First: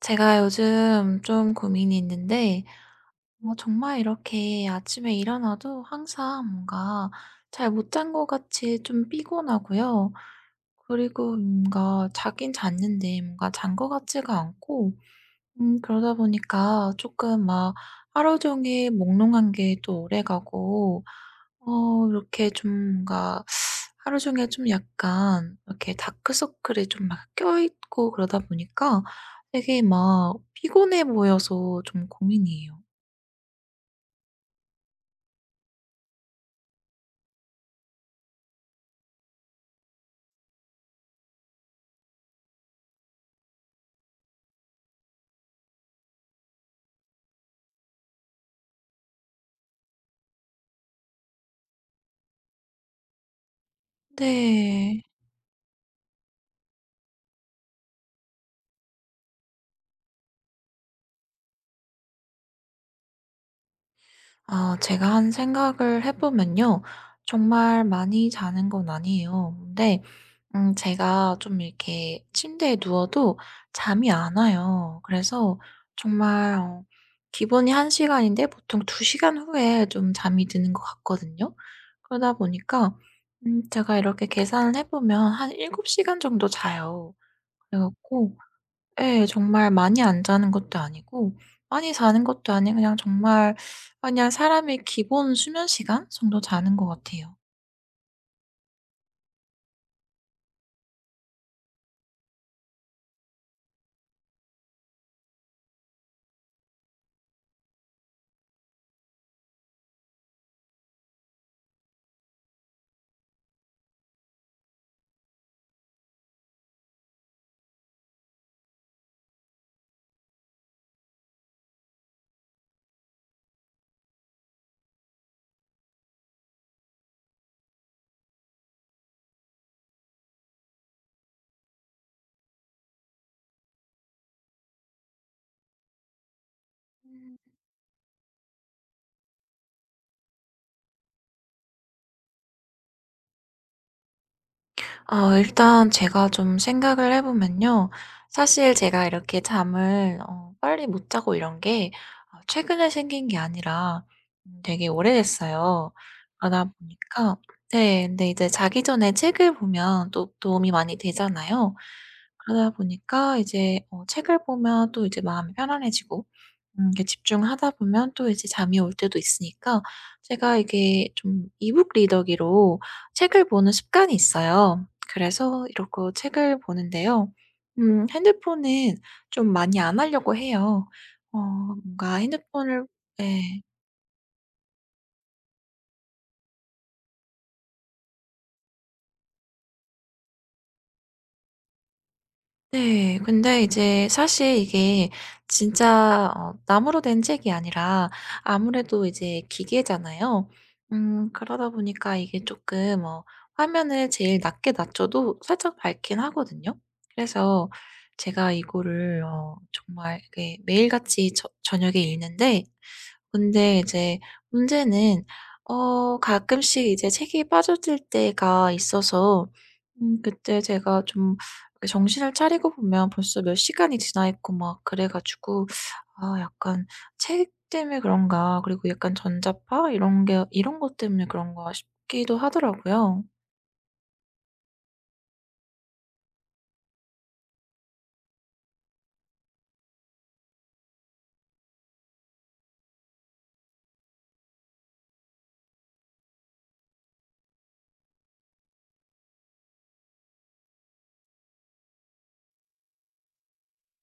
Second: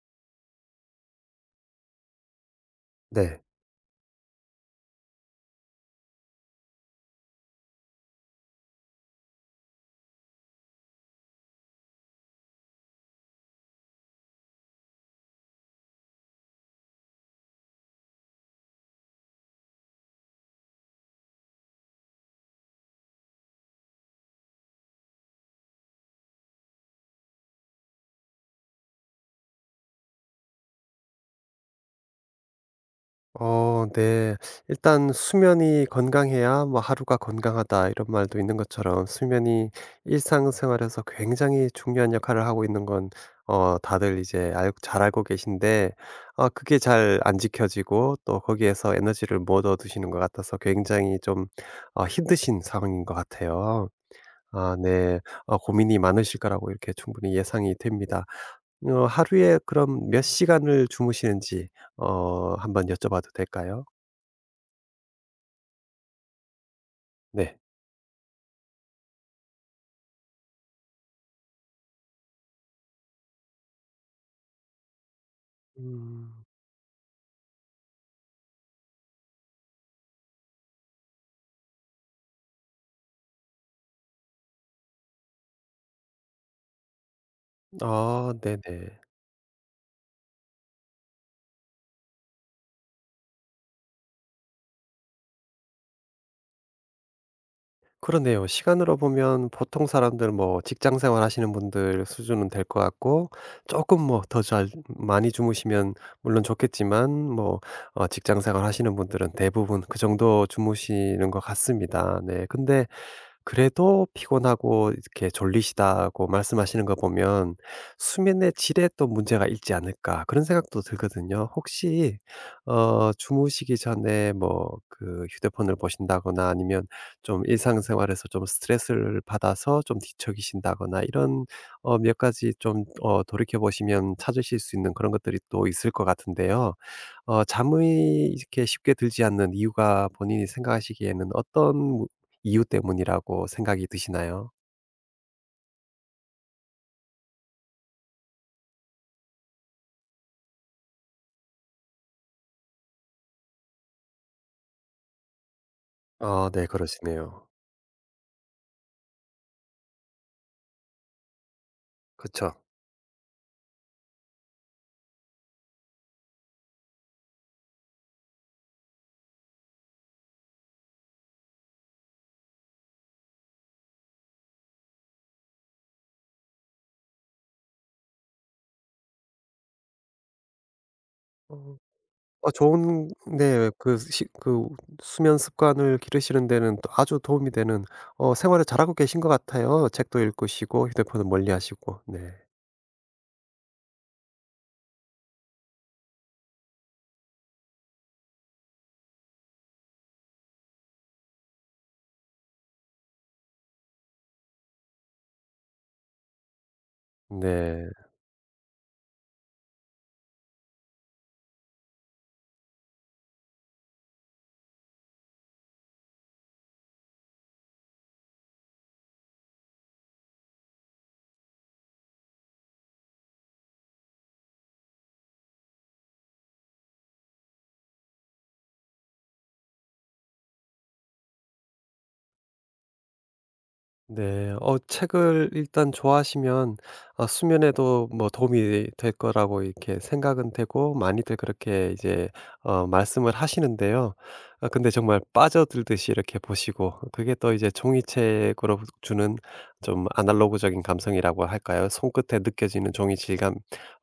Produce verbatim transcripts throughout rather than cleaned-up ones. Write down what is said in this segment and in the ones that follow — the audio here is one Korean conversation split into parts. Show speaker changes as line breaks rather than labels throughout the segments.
제가 요즘 좀 고민이 있는데,
네.
어 정말 이렇게 아침에 일어나도 항상 뭔가 잘 못 잔 것 같이 좀 피곤하고요. 그리고 뭔가 자긴 잤는데 뭔가 잔 것 같지가 않고, 음 그러다 보니까 조금 막 하루 종일 몽롱한 게 또 오래가고, 어 이렇게 좀 뭔가 하루 종일 좀 약간 이렇게 다크서클이 좀 막 껴있고 그러다 보니까 되게 막 피곤해 보여서 좀 고민이에요.
어 네. 일단 "수면이 건강해야 뭐 하루가 건강하다." 이런 말도 있는 것처럼 수면이 일상생활에서 굉장히 중요한 역할을 하고 있는 건 어 다들 이제 알 잘 알고 계신데, 아 그게 잘 안 지켜지고 또 거기에서 에너지를 못 얻으시는 것 같아서 굉장히 좀 어 힘드신 상황인 것 같아요. 아
네.
네. 어 고민이 많으실 거라고 이렇게 충분히 예상이 됩니다. 어 하루에 그럼 몇 시간을 주무시는지 어 한번 여쭤봐도 될까요?
아, 제가 한 생각을 해 보면요.
네.
정말 많이 자는 건 아니에요. 근데 음 제가 좀 이렇게 침대에 누워도 잠이 안 와요. 그래서
음.
정말, 어 기본이 한 시간인데 보통 두 시간 후에 좀 잠이 드는 것 같거든요. 그러다 보니까, 음 제가 이렇게 계산을 해 보면 한 일곱 시간 정도 자요. 그래
아
갖고,
네네.
예, 정말 많이 안 자는 것도 아니고 많이 자는 것도 아니고, 그냥 정말, 그냥 사람의 기본 수면 시간 정도 자는 것 같아요.
그러네요. 시간으로 보면 보통 사람들 뭐 직장 생활 하시는 분들 수준은 될 것 같고, 조금 뭐 더 잘 많이 주무시면 물론 좋겠지만, 뭐 어 직장 생활 하시는 분들은 대부분 그 정도 주무시는 것 같습니다. 네. 근데 그래도 피곤하고 이렇게 졸리시다고 말씀하시는 거 보면 '수면의 질에 또 문제가 있지 않을까.' 그런 생각도 들거든요. 혹시 어 주무시기 전에 뭐 그 휴대폰을 보신다거나, 아니면 좀 일상생활에서 좀 스트레스를 받아서 좀 뒤척이신다거나, 이런 어 몇 가지 좀 어 돌이켜 보시면 찾으실 수 있는 그런 것들이 또 있을 것 같은데요. 어 잠이 이렇게 쉽게 들지 않는 이유가 본인이 생각하시기에는 어떤 이유 때문이라고 생각이 드시나요?
어 일단 제가 좀 생각을 해 보면요. 사실 제가 이렇게 잠을 어 빨리 못 자고 이런 게, 어 최근에 생긴 게 아니라, 음 되게 오래됐어요.
아
그러다
네,
보니까,
그러시네요.
네, 근데 이제 자기 전에 책을 보면 또 도움이 많이 되잖아요.
그쵸.
그러다 보니까 이제, 어 책을 보면 또 이제 마음이 편안해지고, 음 이게 집중하다 보면 또 이제 잠이 올 때도 있으니까 제가 이게 좀 이북 리더기로 책을 보는 습관이 있어요. 그래서 이러고 책을 보는데요. 음 핸드폰은 좀 많이 안 하려고 해요. 어
어.
뭔가
어
핸드폰을.
좋은.
네.
네. 그 시 그 수면 습관을 기르시는 데는 또 아주 도움이 되는 어 생활을 잘하고 계신 것 같아요. 책도 읽으시고 휴대폰은 멀리하시고. 네.
네. 근데 이제 사실 이게 진짜, 어 나무로 된 책이 아니라 아무래도 이제 기계잖아요. 음 그러다 보니까 이게 조금, 어 화면을 제일 낮게 낮춰도 살짝 밝긴 하거든요. 그래서
네.
제가 이거를, 어 정말 이게 매일같이 저 저녁에 읽는데, 근데 이제 문제는, 어 가끔씩 이제 책이 빠져들 때가 있어서, 음 그때 제가 좀 이렇게 정신을 차리고 보면 벌써 몇 시간이 지나 있고 막 그래 가지고 '아, 약간 책 때문에 그런가.' 그리고 약간 전자파 이런 게 '이런 것 때문에 그런가.' 싶기도 하더라고요.
네. 어 책을 일단 좋아하시면 어 수면에도 뭐 도움이 될 거라고 이렇게 생각은 되고, 많이들 그렇게 이제 어 말씀을 하시는데요. 아 근데 정말 빠져들듯이 이렇게 보시고, 그게 또 이제 종이책으로 주는 좀 아날로그적인 감성이라고 할까요? 손끝에 느껴지는 종이 질감,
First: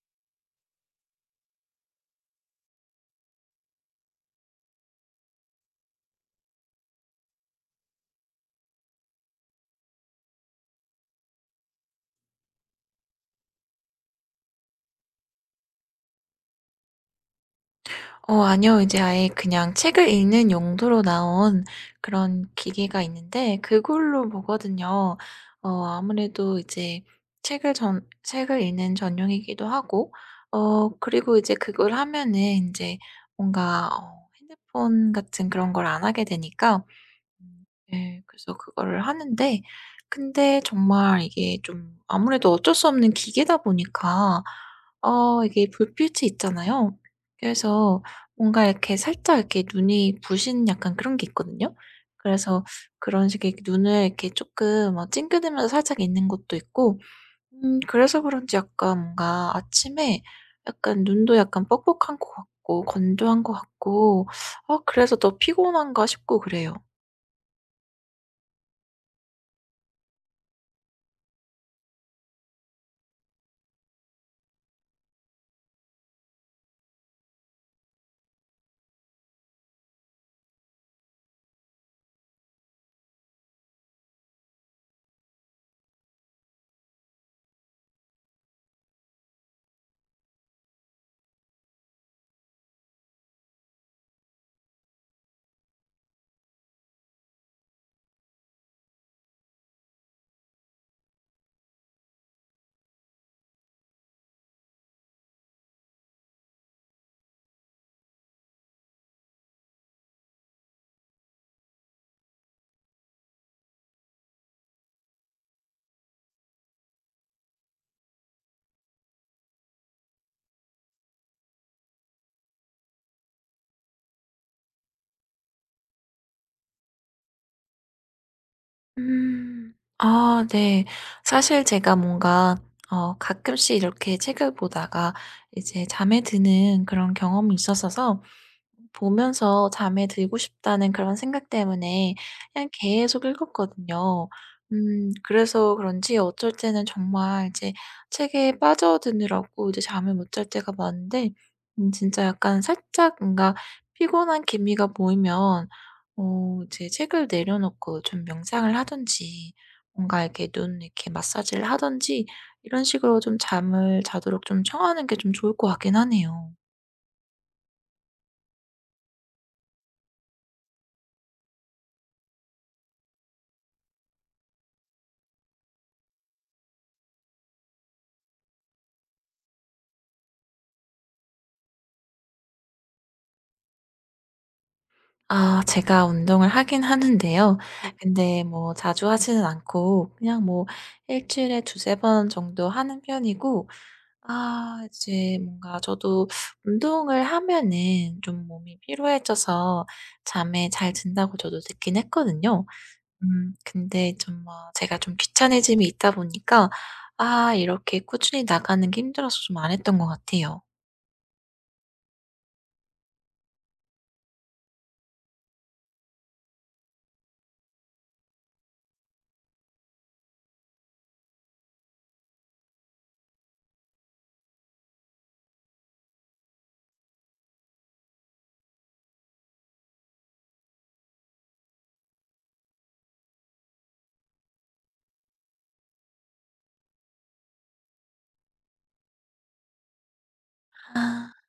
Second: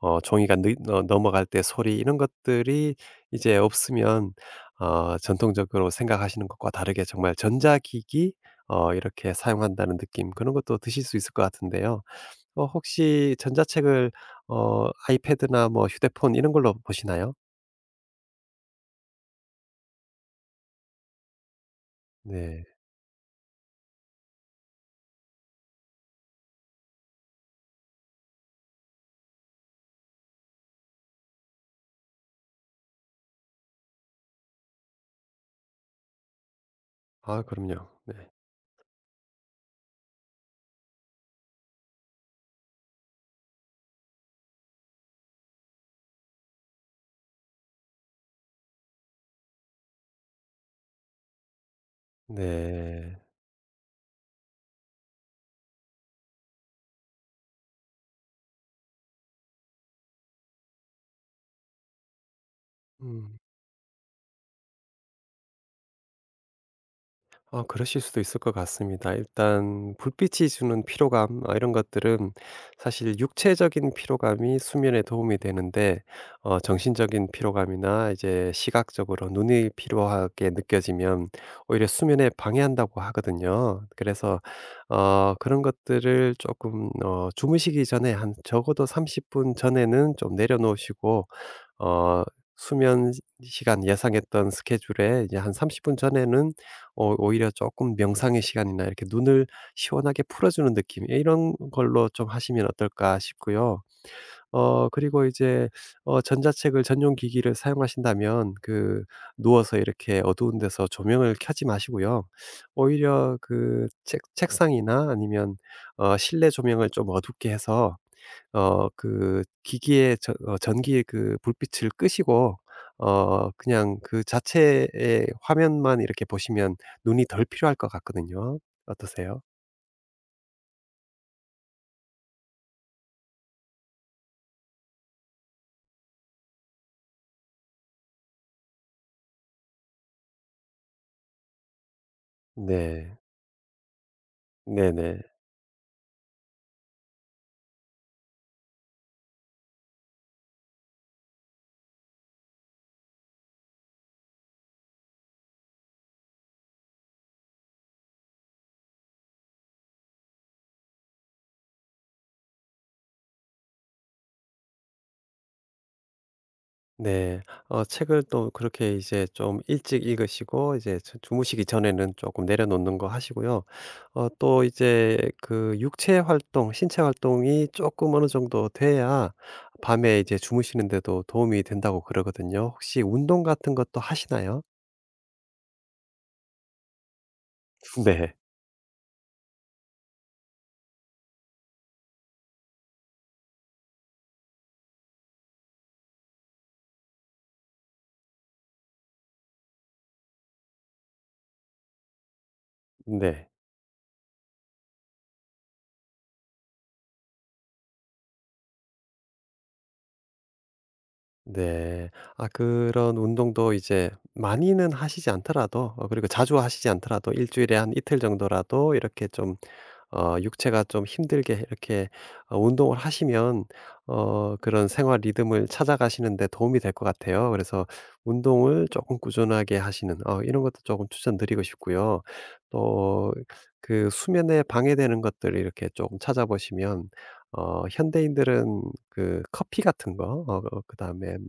어 종이가 느 어 넘어갈 때 소리, 이런 것들이 이제 없으면 어 전통적으로 생각하시는 것과 다르게 정말 전자기기 어 이렇게 사용한다는 느낌, 그런 것도 드실 수 있을 것 같은데요. 어 혹시 전자책을 어 아이패드나 뭐 휴대폰 이런 걸로 보시나요?
어 아니요. 이제 아예 그냥 책을 읽는 용도로 나온 그런
네.
기기가 있는데 그걸로 보거든요. 어 아무래도 이제 책을 전 책을 읽는 전용이기도 하고, 어 그리고 이제 그걸 하면은 이제 뭔가, 어 핸드폰 같은 그런 걸 안 하게 되니까.
아
음
그럼요. 네.
네. 그래서 그거를 하는데, 근데 정말 이게 좀 아무래도 어쩔 수 없는 기계다 보니까, 어 이게 불빛이 있잖아요. 그래서 뭔가 이렇게 살짝 이렇게 눈이 부신 약간 그런 게 있거든요. 그래서
네.
그런 식의 눈을 이렇게 조금, 어 찡그리면서 살짝 있는 것도 있고, 음 그래서 그런지 약간 뭔가 아침에 약간 눈도 약간 뻑뻑한 것 같고
음.
건조한 것 같고, 아, 그래서 더 피곤한가 싶고 그래요.
아 그러실 수도 있을 것 같습니다. 일단 불빛이 주는 피로감, 어 이런 것들은 사실 육체적인 피로감이 수면에 도움이 되는데, 어 정신적인 피로감이나 이제 시각적으로 눈이 피로하게 느껴지면 오히려 수면에 방해한다고 하거든요. 그래서 어 그런 것들을 조금 어 주무시기 전에, 한 적어도 삼십 분 전에는 좀 내려놓으시고, 어 수면 시 시간 예상했던 스케줄에 이제 한 삼십 분 전에는 어 오히려 조금 명상의 시간이나 이렇게 눈을 시원하게 풀어 주는 느낌, 예, 이런 걸로 좀 하시면 어떨까 싶고요. 어 그리고 이제 어 전자책을 전용 기기를 사용하신다면, 그 누워서 이렇게 어두운 데서 조명을 켜지 마시고요. 오히려 그 책 책상이나 아니면 어 실내 조명을 좀 어둡게 해서 어 그 기기의 전 어 전기의 그 불빛을 끄시고 어 그냥 그 자체의 화면만 이렇게 보시면 눈이 덜 필요할 것 같거든요. 어떠세요?
음. 아, 네. 사실 제가 뭔가, 어 가끔씩 이렇게 책을 보다가 이제 잠에 드는 그런 경험이 있었어서, 보면서 잠에 들고 싶다는 그런 생각 때문에 그냥
네.
계속 읽었거든요. 음
네네.
그래서 그런지 어쩔 때는 정말 이제 책에 빠져드느라고 이제 잠을 못 잘 때가 많은데, 음 진짜 약간 살짝 뭔가 피곤한 기미가 보이면, 어 이제 책을 내려놓고 좀 명상을 하든지 뭔가 이렇게 눈 이렇게 마사지를 하든지 이런 식으로 좀 잠을 자도록 좀 청하는 게 좀 좋을 것 같긴 하네요.
네. 어 책을 또 그렇게 이제 좀 일찍 읽으시고, 이제 주 주무시기 전에는 조금 내려놓는 거 하시고요. 어 또 이제 그 육체 활동, 신체 활동이 조금 어느 정도 돼야 밤에 이제 주무시는 데도 도움이 된다고 그러거든요. 혹시 운동 같은 것도 하시나요?
아, 제가 운동을 하긴 하는데요. 네.
네.
근데 뭐 자주 하지는 않고 그냥 뭐 일 주일에 두세 번 정도 하는 편이고, 아, 이제 뭔가 저도 운동을 하면은 좀 몸이 피로해져서 잠에 잘 든다고 저도 듣긴 했거든요.
네.
음 근데 좀 뭐 제가 좀 귀차니즘이 있다 보니까 아 이렇게 꾸준히 나가는 게 힘들어서 좀 안 했던 것 같아요.
네. 아 그런 운동도 이제 많이는 하시지 않더라도, 어 그리고 자주 하시지 않더라도 일 주일에 한 이틀 정도라도 이렇게 좀 어 육체가 좀 힘들게, 이렇게 어 운동을 하시면 어 그런 생활 리듬을 찾아가시는 데 도움이 될 것 같아요. 그래서 운동을 조금 꾸준하게 하시는, 어 이런 것도 조금 추천드리고 싶고요. 또 그 수면에 방해되는 것들 이렇게 조금 찾아보시면 어 현대인들은 그 커피 같은 거, 어 어
아.
그다음에 뭐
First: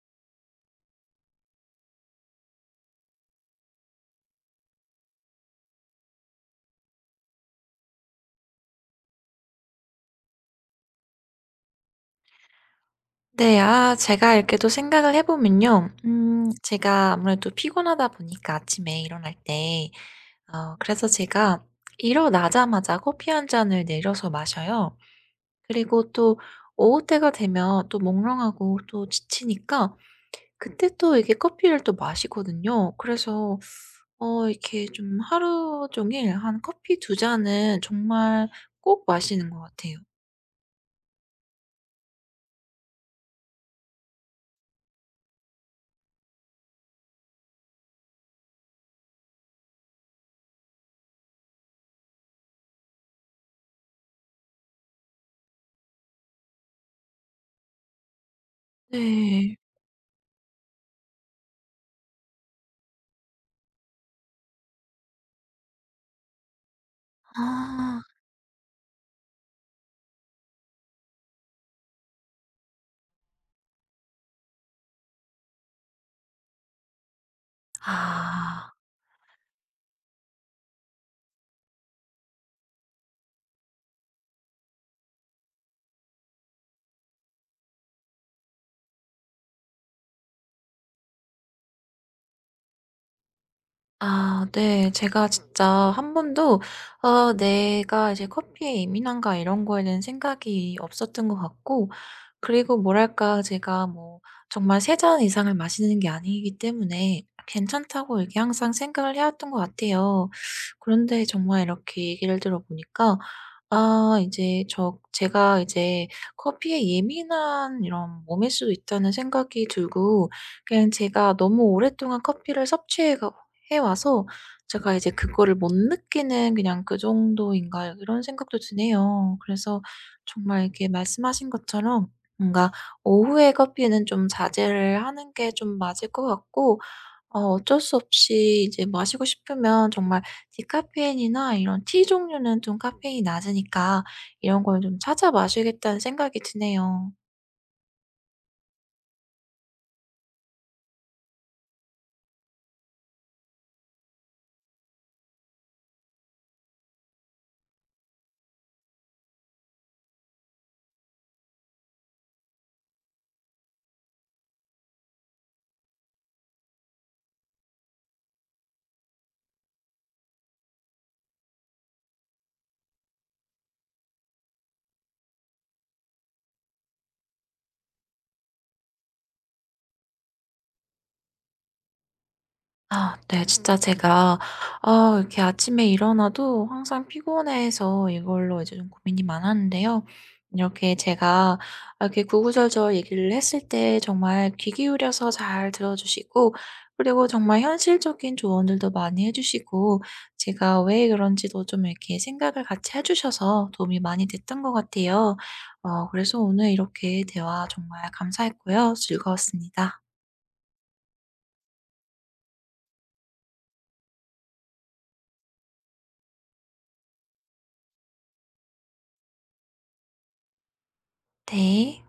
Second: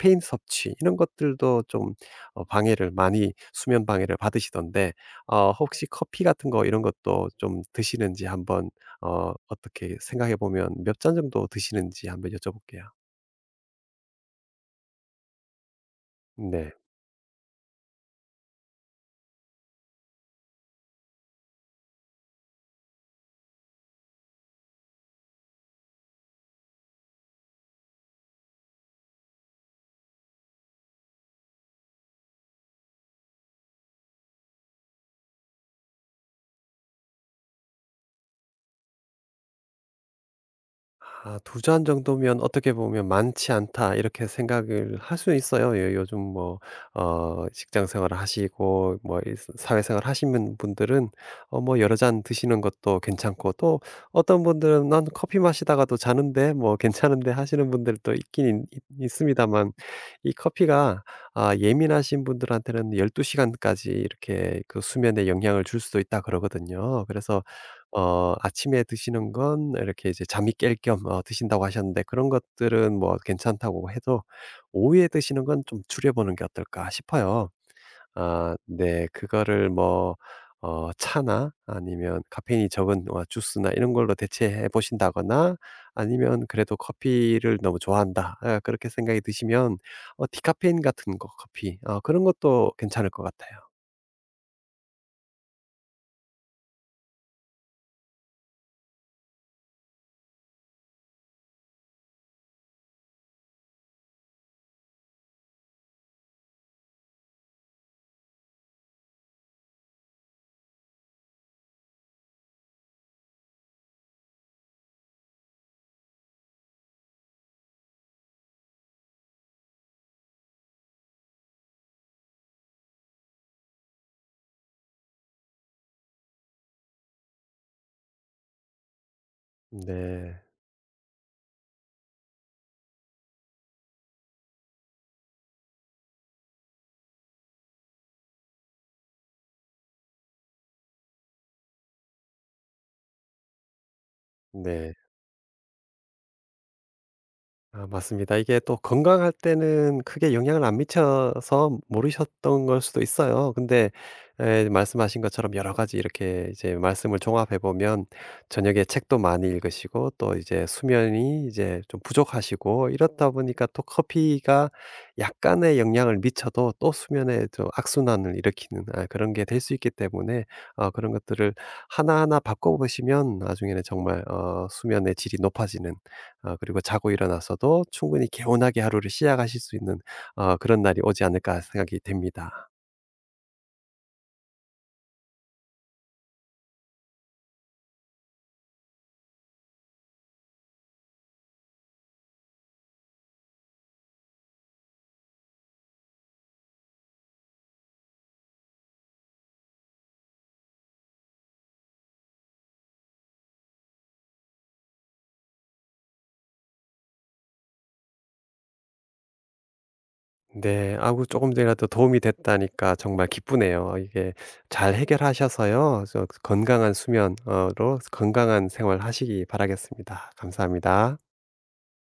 카페인 섭취 이런 것들도 좀 어 방해를 많이 수면 방해를 받으시던데, 어 혹시 커피 같은 거 이런 것도 좀 드시는지 한번, 어 어떻게 생각해 보면 몇 잔 정도 드시는지 한번 여쭤볼게요.
네. 아, 제가 이렇게 또 생각을 해 보면요. 음
네.
제가 아무래도 피곤하다 보니까 아침에 일어날 때, 어 그래서 제가 일어나자마자 커피 한 잔을 내려서 마셔요. 그리고 또 오후 때가 되면 또 몽롱하고 또 지치니까 그때 또 이게 커피를 또 마시거든요. 그래서, 어 이렇게 좀 하루 종일 한 커피 두 잔은 정말 꼭 마시는 것 같아요.
아 두 잔 정도면, 어떻게 보면 '많지 않다.' 이렇게 생각을 할 수 있어요. 예, 요즘 뭐 어 직장 생활을 하시고 뭐 이 사- 사회생활 하시는 분들은 어 뭐 여러 잔 드시는 것도 괜찮고, 또 어떤 분들은 '난 커피 마시다가도 자는데 뭐 괜찮은데.' 하시는 분들도 있긴 있습니다
네.
만이 커피가 아 예민하신 분들한테는 12 시간까지 이렇게 그 수면에 영향을 줄 수도 있다 그러거든요. 그래서
아.
어 아침에 드시는 건 이렇게 이제 잠이 깰 겸 어 드신다고 하셨는데, 그런 것들은 뭐 괜찮다고 해도 '오후에 드시는 건 좀 줄여 보는 게 어떨까?' 싶어요. 아
아.
네. 그거를 뭐 어 차나 아니면 카페인이 적은 어 주스나 이런 걸로 대체해 보신다거나, 아니면 그래도 '커피를 너무 좋아한다.' 아, 그렇게 생각이 드시면 어 디카페인 같은 거, 커피 어 그런 것도 괜찮을 것 같아요.
아, 네. 제가 진짜 한 번도, 어 내가 이제 커피에 예민한가 이런 거에는 생각이 없었던 것 같고, 그리고 뭐랄까 제가 뭐 정말 세 잔 이상을 마시는 게 아니기 때문에 괜찮다고 이렇게 항상 생각을 해왔던 것 같아요. 그런데 정말 이렇게 얘기를 들어 보니까, 아, 이제 저 제가 이제 커피에 예민한 이런 몸일 수도 있다는 생각이 들고, 그냥 제가 너무 오랫동안 커피를 섭취해 가 해 와서 제가 이제 그거를 못 느끼는 그냥 '그 정도인가.' 이런 생각도 드네요. 그래서
네.
정말 이렇게 말씀하신 것처럼 뭔가 오후에 커피는 좀 자제를 하는 게 좀 맞을 것 같고, 어 어쩔 수 없이 이제 마시고 싶으면 정말 디카페인이나 이런 티 종류는 좀 카페인이 낮으니까 이런 걸
네.
좀 찾아 마시겠다는 생각이 드네요.
아 맞습니다. 이게 또 건강할 때는 크게 영향을 안 미쳐서 모르셨던 걸 수도 있어요. 근데 에, 말씀하신 것처럼 여러 가지 이렇게 이제 말씀을 종합해 보면 저녁에 책도 많이 읽으시고, 또 이제 수면이 이제 좀 부족하시고, 이렇다 보니까 또 커피가 약간의 영향을 미쳐도 또 수면에 좀 악순환을 일으키는, 아 그런 게 될 수 있기 때문에 어 그런 것들을 하나하나 바꿔 보시면 나중에는 정말 어 수면의 질이 높아지는, 아 그리고 자고 일어나서도 충분히 개운하게 하루를 시작하실 수 있는 어 그런 날이 오지 않을까 생각이 됩니다.
아, 네. 진짜 제가, 어 이렇게 아침에 일어나도 항상 피곤해서 이걸로 이제 좀 고민이 많았는데요. 이렇게 제가 이렇게 구구절절 얘기를 했을 때 정말 귀 기울여서 잘 들어 주시고, 그리고 정말 현실적인 조언들도 많이 해 주시고, 제가 왜 그런지도 좀 이렇게 생각을 같이 해 주셔서 도움이 많이 됐던 것 같아요. 어 그래서 오늘 이렇게 대화 정말 감사했고요. 즐거웠습니다.
네. 아우, 조금이라도 도움이 됐다니까 정말 기쁘네요. 이게 잘 해결하셔서요, 저 건강한 수면 으로 건강한 생활 하시기 바라겠습니다. 감사합니다.
네.